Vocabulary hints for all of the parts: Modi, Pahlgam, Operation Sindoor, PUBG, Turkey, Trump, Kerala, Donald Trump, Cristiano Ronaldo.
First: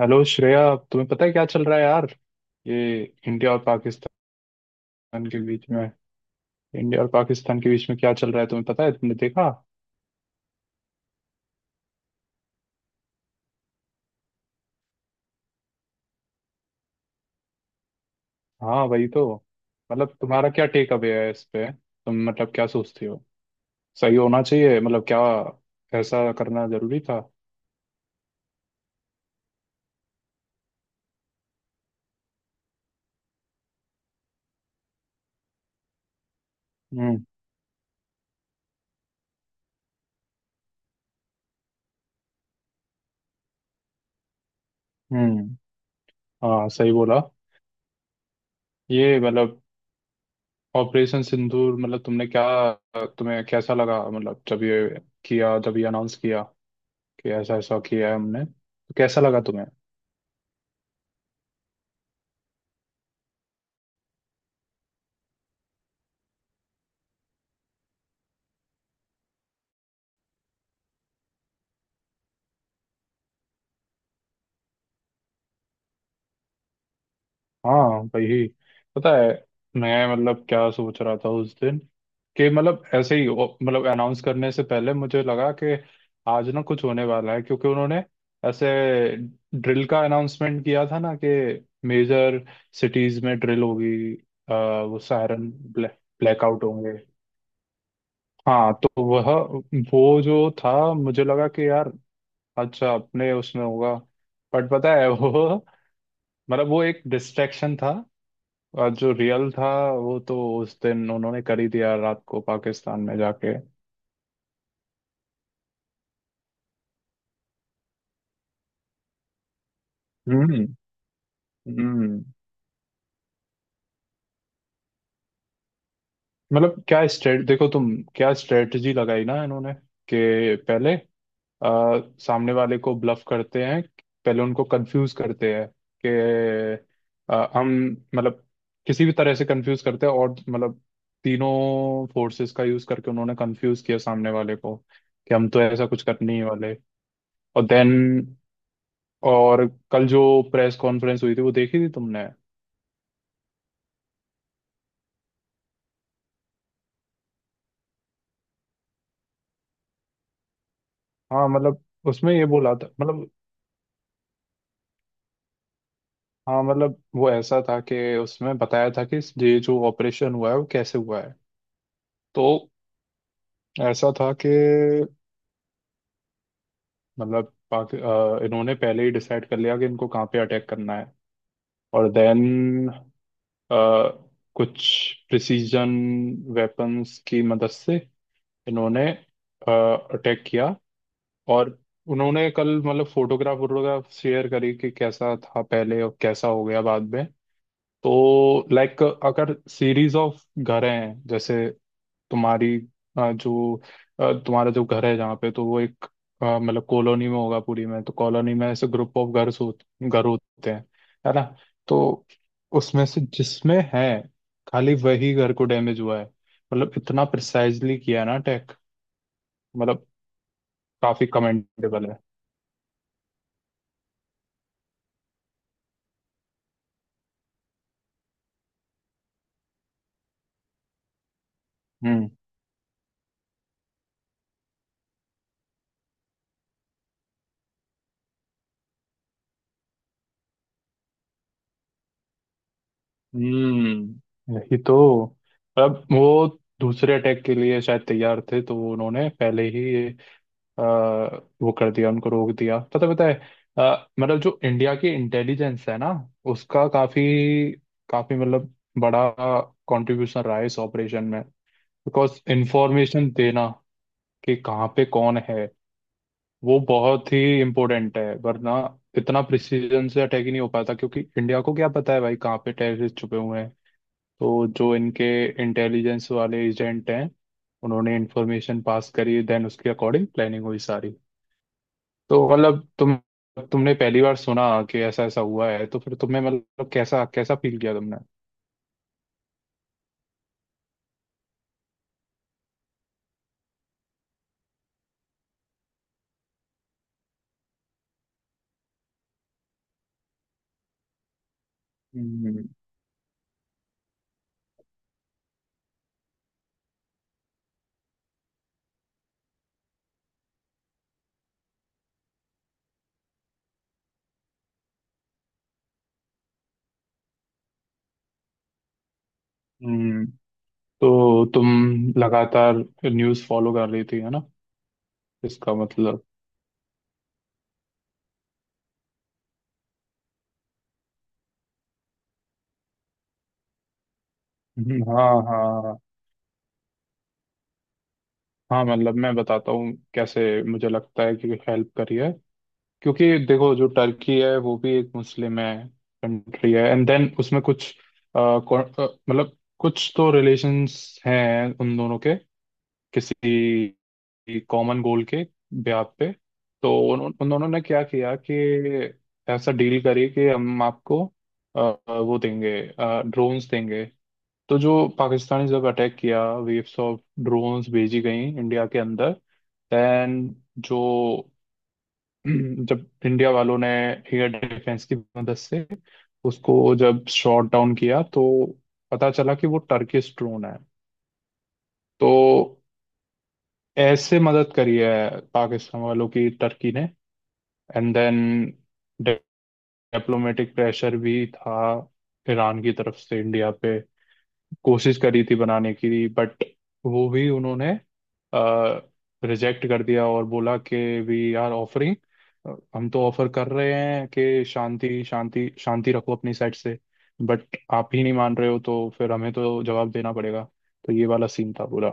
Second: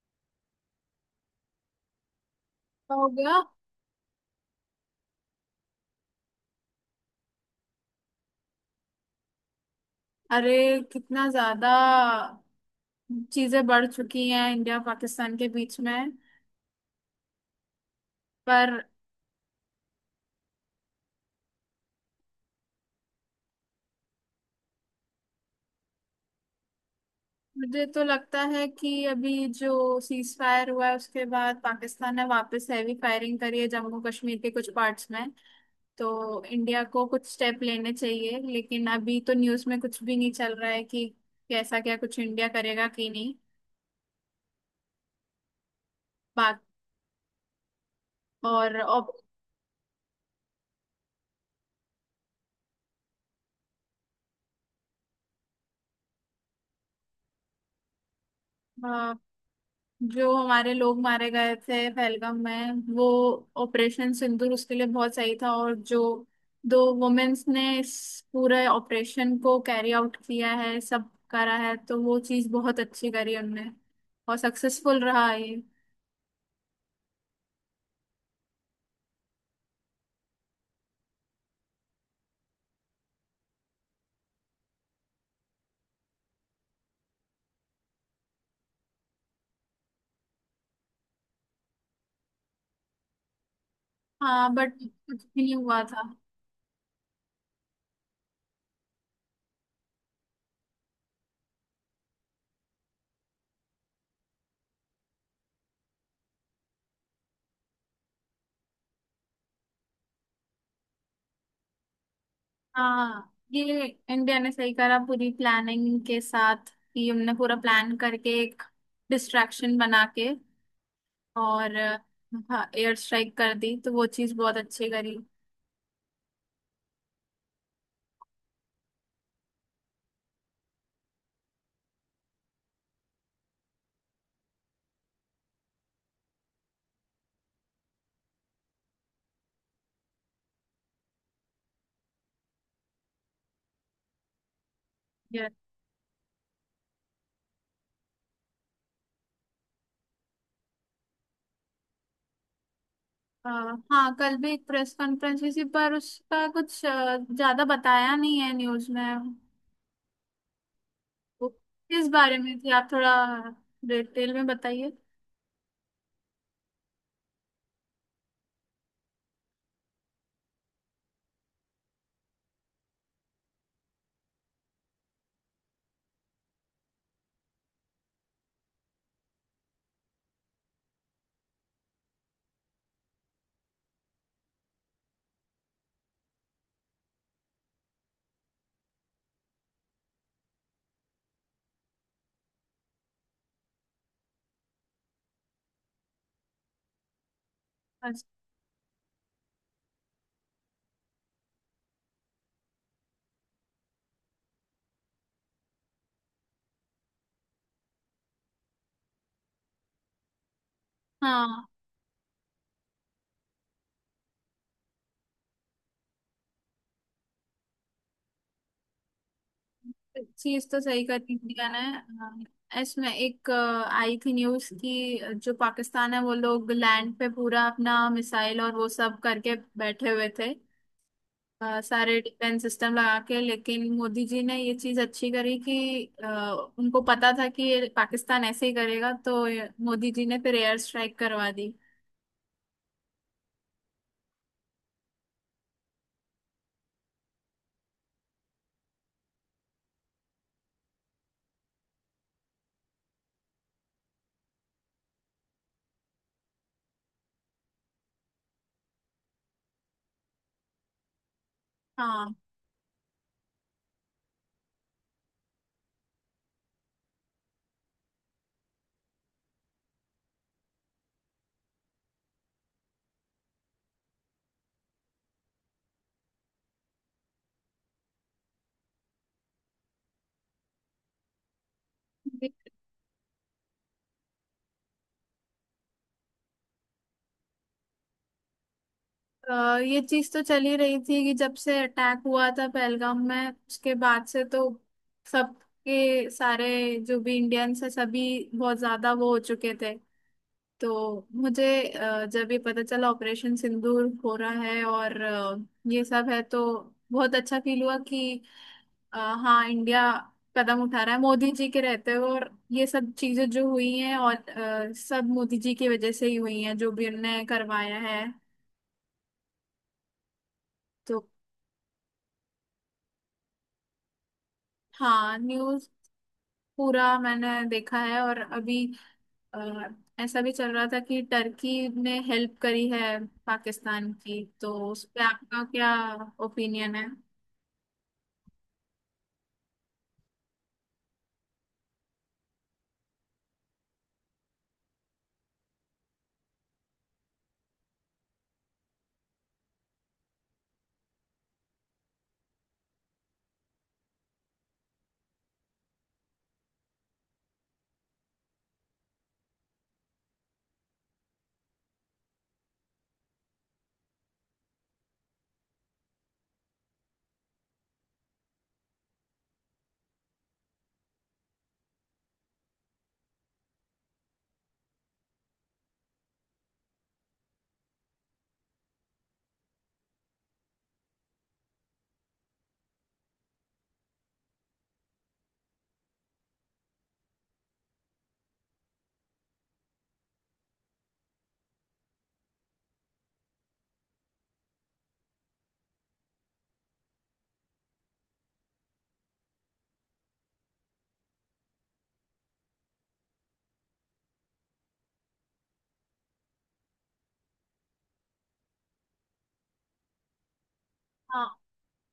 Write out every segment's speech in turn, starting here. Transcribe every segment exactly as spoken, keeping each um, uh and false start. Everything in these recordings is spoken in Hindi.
हेलो श्रेया। तुम्हें पता है क्या चल रहा है, यार? ये क्या हो गया। इंडिया और पाकिस्तान के बीच में इंडिया और पाकिस्तान के बीच में क्या चल रहा है, तुम्हें पता है? तुमने देखा? अरे कितना ज्यादा चीजें बढ़ चुकी हैं इंडिया पाकिस्तान के बीच में। पर हाँ, वही तो। मतलब तुम्हारा क्या टेक अवे है इस पे? तुम मतलब क्या सोचती हो? सही होना चाहिए मतलब, क्या ऐसा करना जरूरी था? मुझे तो लगता है कि अभी जो सीज फायर हुआ है उसके बाद पाकिस्तान ने वापस हैवी फायरिंग करी है जम्मू कश्मीर के कुछ पार्ट्स में। तो इंडिया को हम्म। कुछ स्टेप लेने चाहिए लेकिन अभी तो न्यूज़ में कुछ भी नहीं चल रहा है कि कैसा क्या कुछ इंडिया करेगा कि नहीं हम्म। बात। हाँ, सही बोला। और ये मतलब ऑपरेशन सिंदूर, मतलब तुमने क्या तुम्हें कैसा लगा? मतलब जब ये किया जब ये अनाउंस किया कि ऐसा ऐसा किया है हमने, तो कैसा लगा तुम्हें? जो हमारे लोग मारे गए थे पहलगाम में वो ऑपरेशन सिंदूर उसके लिए बहुत सही था। और जो दो वुमेन्स ने इस पूरे ऑपरेशन को कैरी आउट किया है सब करा है तो वो चीज बहुत अच्छी करी उनने और सक्सेसफुल रहा ये। हाँ, वही। पता है, मैं मतलब क्या सोच रहा था उस दिन कि मतलब ऐसे ही ओ- मतलब अनाउंस करने से पहले मुझे लगा कि आज ना कुछ होने वाला है क्योंकि उन्होंने ऐसे ड्रिल का अनाउंसमेंट किया था ना, कि मेजर सिटीज में ड्रिल होगी, हाँ अ, बट वो कुछ भी सायरन नहीं हुआ ब्लै, था। ब्लैकआउट होंगे। हाँ, तो वह वो जो था, मुझे लगा कि यार, अच्छा अपने उसमें होगा। बट पता है वो मतलब वो एक डिस्ट्रैक्शन था। आज जो रियल था वो तो उस दिन उन्होंने कर ही दिया, रात को पाकिस्तान में हाँ जाके। ये इंडिया ने सही करा पूरी प्लानिंग के साथ कि हमने पूरा प्लान करके एक डिस्ट्रैक्शन बना के हम्म। और अ, हम्म। हाँ एयर स्ट्राइक कर दी तो वो चीज बहुत अच्छी करी। मतलब क्या स्ट्रेट देखो तुम, क्या स्ट्रेटजी लगाई ना इन्होंने? कि पहले आ, सामने वाले को ब्लफ करते हैं, पहले उनको कंफ्यूज करते हैं कि आ, हम मतलब किसी भी तरह से कंफ्यूज करते हैं, और मतलब तीनों फोर्सेस का यूज करके उन्होंने कंफ्यूज किया सामने वाले को कि ये, हम तो ऐसा कुछ कर नहीं वाले। और देन और कल जो प्रेस कॉन्फ्रेंस हुई थी वो देखी थी तुमने? अ, हाँ कल भी एक प्रेस कॉन्फ्रेंस हुई थी पर उसका कुछ अ, ज्यादा बताया नहीं है न्यूज में। वो हाँ मतलब किस उसमें बारे ये में थी बोला आप था थोड़ा मतलब। डिटेल में बताइए। हाँ, मतलब वो ऐसा था कि उसमें बताया था कि ये जो ऑपरेशन हुआ है वो कैसे हुआ है। तो ऐसा था कि मतलब पाक अ, इन्होंने पहले ही डिसाइड कर लिया कि इनको कहाँ पे अटैक करना है, और देन कुछ प्रिसीजन वेपन्स की मदद से इन्होंने अटैक किया। और उन्होंने कल, मतलब, फोटोग्राफ वोटोग्राफ शेयर करी कि कैसा था पहले और कैसा हो गया बाद में। अच्छा, तो लाइक, अगर सीरीज ऑफ घर हैं जैसे तुम्हारी, अ, जो अ, तुम्हारा जो घर है जहाँ पे, तो वो एक अ, मतलब कॉलोनी में होगा पूरी में, तो कॉलोनी में ऐसे ग्रुप ऑफ घर हो घर होते हैं, है ना? हाँ तो उसमें से जिसमें है, खाली वही घर को डैमेज हुआ है। मतलब इतना प्रिसाइजली किया है ना अटैक, मतलब चीज तो सही काफी करी इंडिया ने, कमेंडेबल है। हाँ। इसमें एक अ, आई थी न्यूज की जो पाकिस्तान है वो लोग लैंड पे पूरा अपना मिसाइल और वो सब करके बैठे हुए थे। अ, सारे हम्म। डिफेंस सिस्टम लगा के लेकिन मोदी जी ने ये चीज अच्छी करी कि अ, उनको पता था कि ये पाकिस्तान ऐसे ही करेगा तो ये- मोदी जी ने फिर एयर स्ट्राइक करवा दी। हम्म, यही तो। अब वो दूसरे अटैक के लिए शायद तैयार थे, तो उन्होंने पहले ही ये अ, वो कर दिया, उनको रोक दिया। पता पता है, अ, मतलब जो इंडिया की इंटेलिजेंस है ना, उसका काफी काफी मतलब बड़ा कंट्रीब्यूशन रहा है इस ऑपरेशन में। हाँ बिकॉज इंफॉर्मेशन देना कि कहाँ पे कौन है वो बहुत ही इम्पोर्टेंट है, वरना इतना प्रिसीजन से अटैक ही नहीं हो पाता, क्योंकि इंडिया को क्या पता है भाई कहाँ पे टेररिस्ट छुपे हुए हैं? तो जो इनके इंटेलिजेंस वाले एजेंट हैं, उन्होंने इंफॉर्मेशन पास करी, देन उसके अकॉर्डिंग प्लानिंग हुई सारी। तो दे- मतलब तुम तुमने पहली बार सुना कि ऐसा ऐसा हुआ है, तो फिर तुम्हें मतलब कैसा कैसा फील किया तुमने? अ, ये चीज तो चल ही रही थी कि जब से अटैक हुआ था पहलगाम में उसके बाद से तो सबके सारे जो भी इंडियंस है सभी बहुत ज्यादा वो हो चुके थे। तो मुझे अ, जब ये हम्म। पता चला ऑपरेशन सिंदूर हो रहा है और अ, ये सब है तो बहुत अच्छा फील हुआ कि अ, हाँ इंडिया कदम उठा रहा है मोदी जी के रहते हुए और ये सब चीजें जो हुई हैं और अ, सब मोदी जी की वजह से ही हुई हैं जो भी उनने करवाया है। हम्म। तो तो तुम लगातार न्यूज़ फॉलो कर रही थी, है ना? हाँ इसका न्यूज मतलब। पूरा मैंने देखा है और अभी अ, ऐसा भी चल रहा था कि टर्की ने हेल्प करी है पाकिस्तान की, तो हम्म, उस पे हाँ आपका हाँ क्या हाँ। ओपिनियन है। हाँ मतलब मैं बताता हूँ कैसे, मुझे लगता है कि हेल्प करी है, क्योंकि देखो, जो टर्की है वो भी एक मुस्लिम है, कंट्री है। एंड देन उसमें कुछ अ, कौ- अ, मतलब कुछ तो रिलेशंस हैं उन दोनों के, किसी कॉमन गोल के ब्याह पे। तो उन, उन दोनों ने क्या किया कि ऐसा डील करी कि हम आपको अ, अ, वो देंगे, ड्रोन्स देंगे। तो जो पाकिस्तानी, जब अटैक किया, वेव्स ऑफ ड्रोन्स भेजी गई इंडिया के अंदर। देन जो जब इंडिया वालों ने एयर डिफेंस की मदद से उसको जब शॉट डाउन किया, तो पता चला कि वो टर्किश ड्रोन है। तो ऐसे मदद करी है पाकिस्तान वालों की टर्की ने। एंड देन डिप्लोमेटिक प्रेशर भी था ईरान की तरफ से इंडिया पे, कोशिश करी थी बनाने की, बट वो भी उन्होंने रिजेक्ट कर दिया और बोला कि वी आर ऑफरिंग, हम तो ऑफर कर रहे हैं कि शांति शांति शांति रखो अपनी साइड से। बट आप ही नहीं मान रहे हो, तो फिर हमें तो जवाब देना पड़ेगा। तो ये वाला हाँ सीन था पूरा।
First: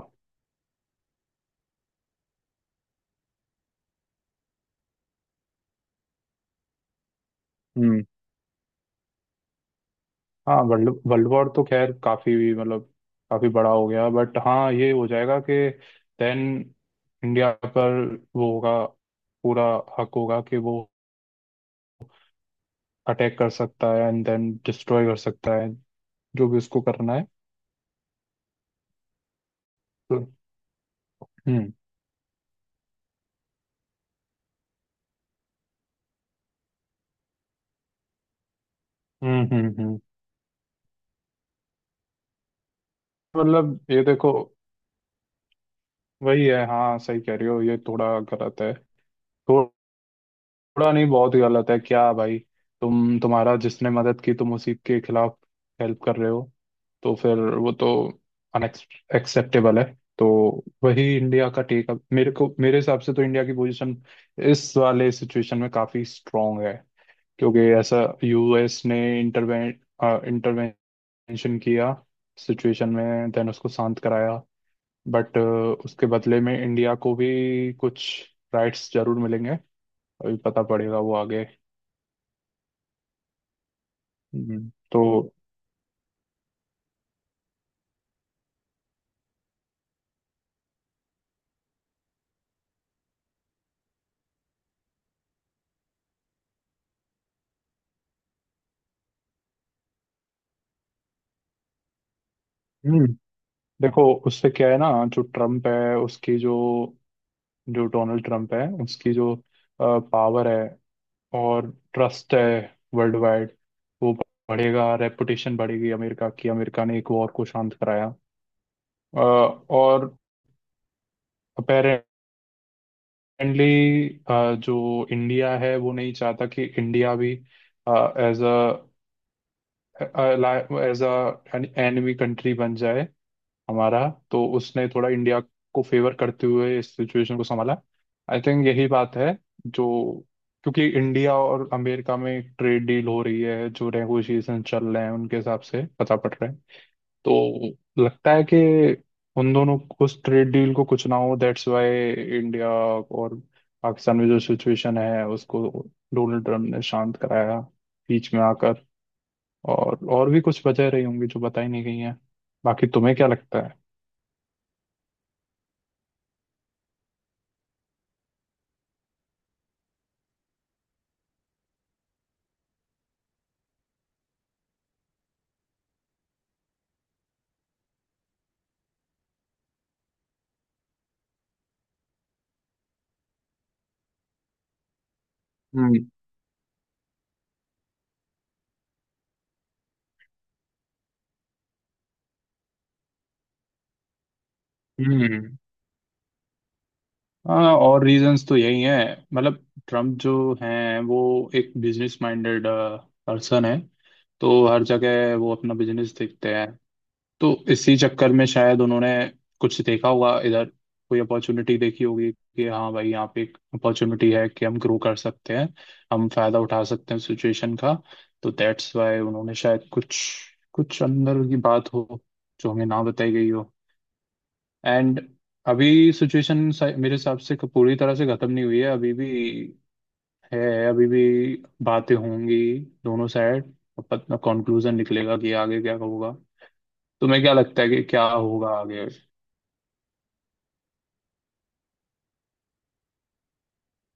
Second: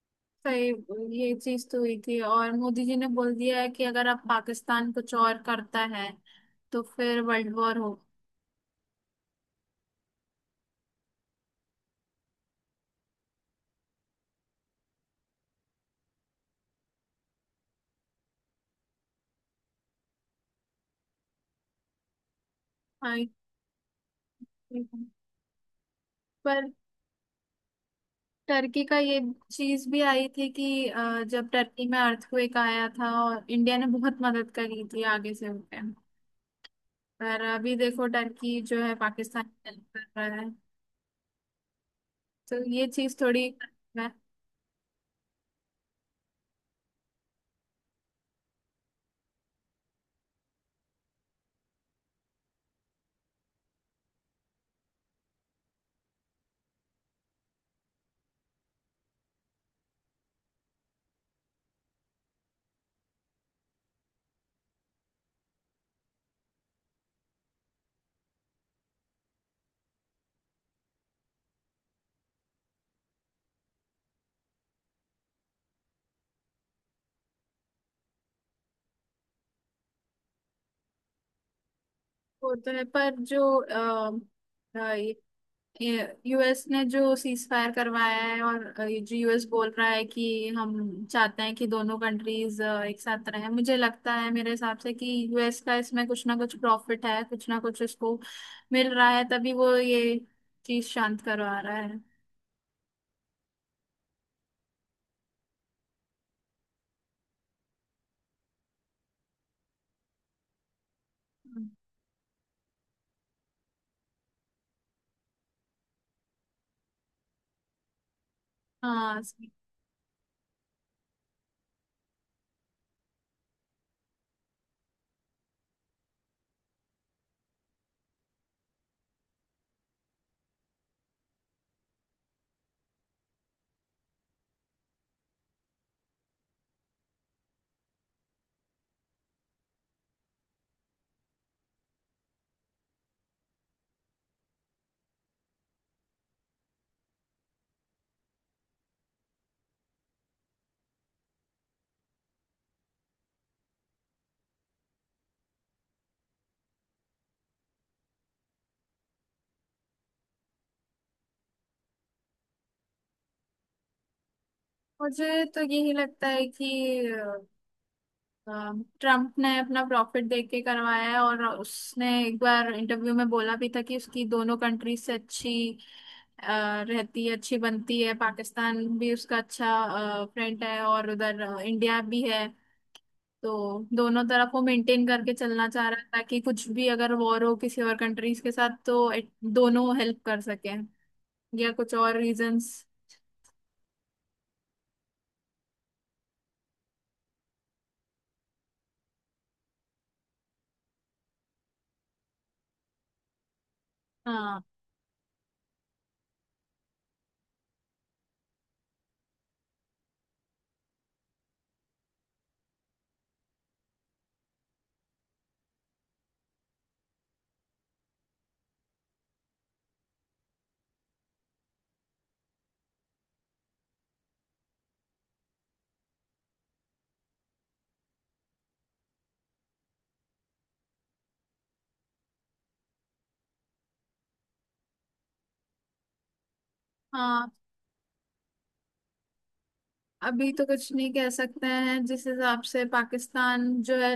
सही ये चीज तो हुई थी और मोदी जी ने बोल दिया है कि अगर आप पाकिस्तान कुछ और करता है तो फिर वर्ल्ड वॉर हो। हम्म। हाँ, वर्ल्ड वर्ल्ड वॉर तो खैर काफी, मतलब काफी बड़ा हो गया, बट हाँ ये हो जाएगा कि देन इंडिया पर वो होगा, पूरा हक होगा कि वो हाँ ये अटैक कर सकता है एंड देन है। डिस्ट्रॉय कर सकता है, जो भी पर उसको करना है। टर्की का ये चीज भी तो आई थी कि अ, जब हम्म, टर्की में अर्थक्वेक आया था और इंडिया ने बहुत मदद करी थी आगे से होके। पर अभी देखो टर्की जो है पाकिस्तान हम्म, हम्म, की हेल्प हम्म, कर रहा है तो ये चीज थोड़ी मतलब ये देखो, वही है, हाँ सही कह रही हो, ये थोड़ा गलत है। थोड़ा नहीं, बहुत ही गलत है, क्या भाई! तुम तुम्हारा जिसने मदद की, तुम उसी के खिलाफ हेल्प कर रहे हो? तो फिर वो तो अनएक्सेप्टेबल है। तो वही इंडिया का टेक, मेरे को, मेरे हिसाब से तो इंडिया की पोजीशन इस वाले सिचुएशन में काफी स्ट्रांग है, क्योंकि ऐसा, यूएस ने इंटरवें इंटरवेंशन किया सिचुएशन में, देन उसको शांत कराया, बट उसके बदले में इंडिया को भी कुछ राइट्स जरूर मिलेंगे, अभी पता पड़ेगा वो आगे। वो तो है। पर जो अ, हम्म, अ, तो ये यूएस ने जो सीज फायर करवाया है और अ, ये जो यूएस बोल रहा है कि हम चाहते हैं कि दोनों कंट्रीज एक साथ रहें, मुझे लगता है मेरे हिसाब से कि यूएस का इसमें कुछ ना कुछ प्रॉफिट है, कुछ ना कुछ उसको मिल रहा है तभी वो ये चीज शांत करवा रहा है। हम्म, देखो उससे क्या है ना, जो ट्रम्प है उसकी जो जो डोनाल्ड ट्रम्प है उसकी जो पावर है हम्म, और ट्रस्ट है, वर्ल्ड वाइड, वो बढ़ेगा, रेपुटेशन बढ़ेगी अमेरिका की, अमेरिका ने एक वॉर को शांत कराया। अ, हाँ और अपेरेंटली जो इंडिया है वो नहीं चाहता कि इंडिया भी as a as a enemy country बन जाए हमारा, तो उसने थोड़ा इंडिया को फेवर करते हुए इस सिचुएशन को संभाला। आई थिंक यही बात है जो, क्योंकि इंडिया और अमेरिका में ट्रेड डील हो रही है, जो नेगोशिएशन चल रहे हैं उनके हिसाब से पता पड़ रहा है। तो लगता है कि उन दोनों, उस ट्रेड डील को कुछ ना हो, दैट्स वाई इंडिया और पाकिस्तान में जो सिचुएशन है उसको डोनाल्ड ट्रम्प ने शांत कराया बीच में आकर। और और भी कुछ वजह रही होंगी जो बताई नहीं गई हैं। बाकी तुम्हें क्या लगता है? मुझे तो यही लगता है कि ट्रम्प ने अपना प्रॉफिट देख के करवाया है। और उसने एक बार इंटरव्यू में बोला भी था कि उसकी दोनों कंट्रीज से अच्छी अ, रहती है, अच्छी बनती है। पाकिस्तान भी उसका अच्छा फ्रेंड है और उधर अ, इंडिया भी है। तो दोनों तरफ वो मेंटेन करके चलना चाह रहा है हम्म। ताकि कुछ भी अगर वॉर हो किसी और कंट्रीज के साथ तो it- दोनों हेल्प कर सकें या कुछ और रीजंस। हम्म। हाँ, और रीजंस तो यही हैं, मतलब ट्रम्प जो हैं वो एक बिजनेस माइंडेड पर्सन है, तो हाँ हर जगह वो अपना बिजनेस देखते हैं। तो इसी चक्कर में शायद उन्होंने कुछ देखा होगा इधर, कोई अपॉर्चुनिटी देखी होगी कि हाँ भाई यहाँ पे एक अपॉर्चुनिटी है कि हम ग्रो कर सकते हैं, हम फायदा उठा सकते हैं सिचुएशन का। तो दैट्स वाई उन्होंने शायद कुछ कुछ अंदर की बात हो, जो हमें ना बताई गई हो। एंड अभी सिचुएशन मेरे हिसाब से क- पूरी तरह से खत्म नहीं हुई है, अभी भी है, अभी भी बातें होंगी दोनों साइड, अपना कंक्लूजन निकलेगा कि आगे क्या होगा। तुम्हें हाँ क्या लगता है कि क्या होगा आगे? अभी तो कुछ नहीं कह सकते हैं। जिस हिसाब से पाकिस्तान जो है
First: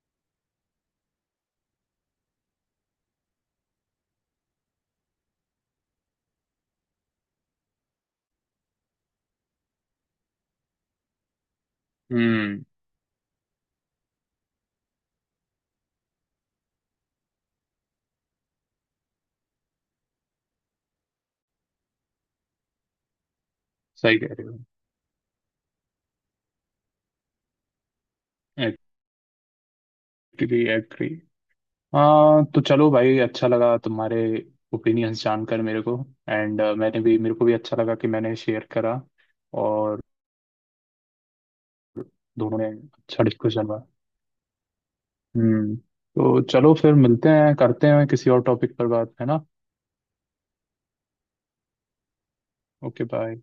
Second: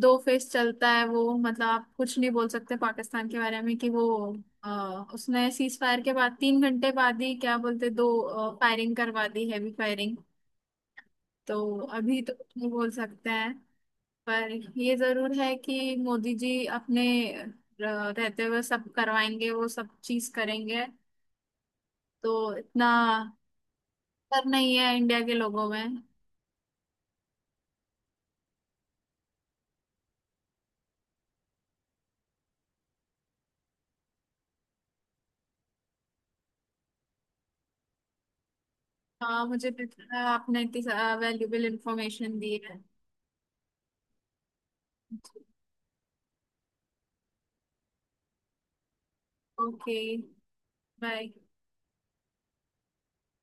दो फेस चलता है वो, मतलब आप कुछ नहीं बोल सकते पाकिस्तान के बारे में कि वो अ, उसने सीज फायर के बाद तीन घंटे बाद ही क्या बोलते दो फायरिंग करवा दी, हैवी फायरिंग। तो अभी तो कुछ हम्म। नहीं बोल सकते हैं। पर ये जरूर है कि मोदी जी अपने अ, रहते हुए सब करवाएंगे, वो सब चीज करेंगे। तो इतना सही कह डर रहे हो। नहीं है इंडिया के लोगों में। Agree, agree. हाँ, तो चलो भाई, अच्छा लगा तुम्हारे ओपिनियंस जानकर मेरे को, एंड मैंने भी, मेरे को भी अच्छा लगा कि मैंने शेयर करा, हाँ मुझे और पता है आपने इतनी वैल्यूबल इंफॉर्मेशन दी दोनों ने है। अच्छा डिस्कशन हुआ। हम्म। तो चलो फिर, मिलते हैं, करते हैं किसी और टॉपिक पर बात, है ना? Okay bye. Okay, bye.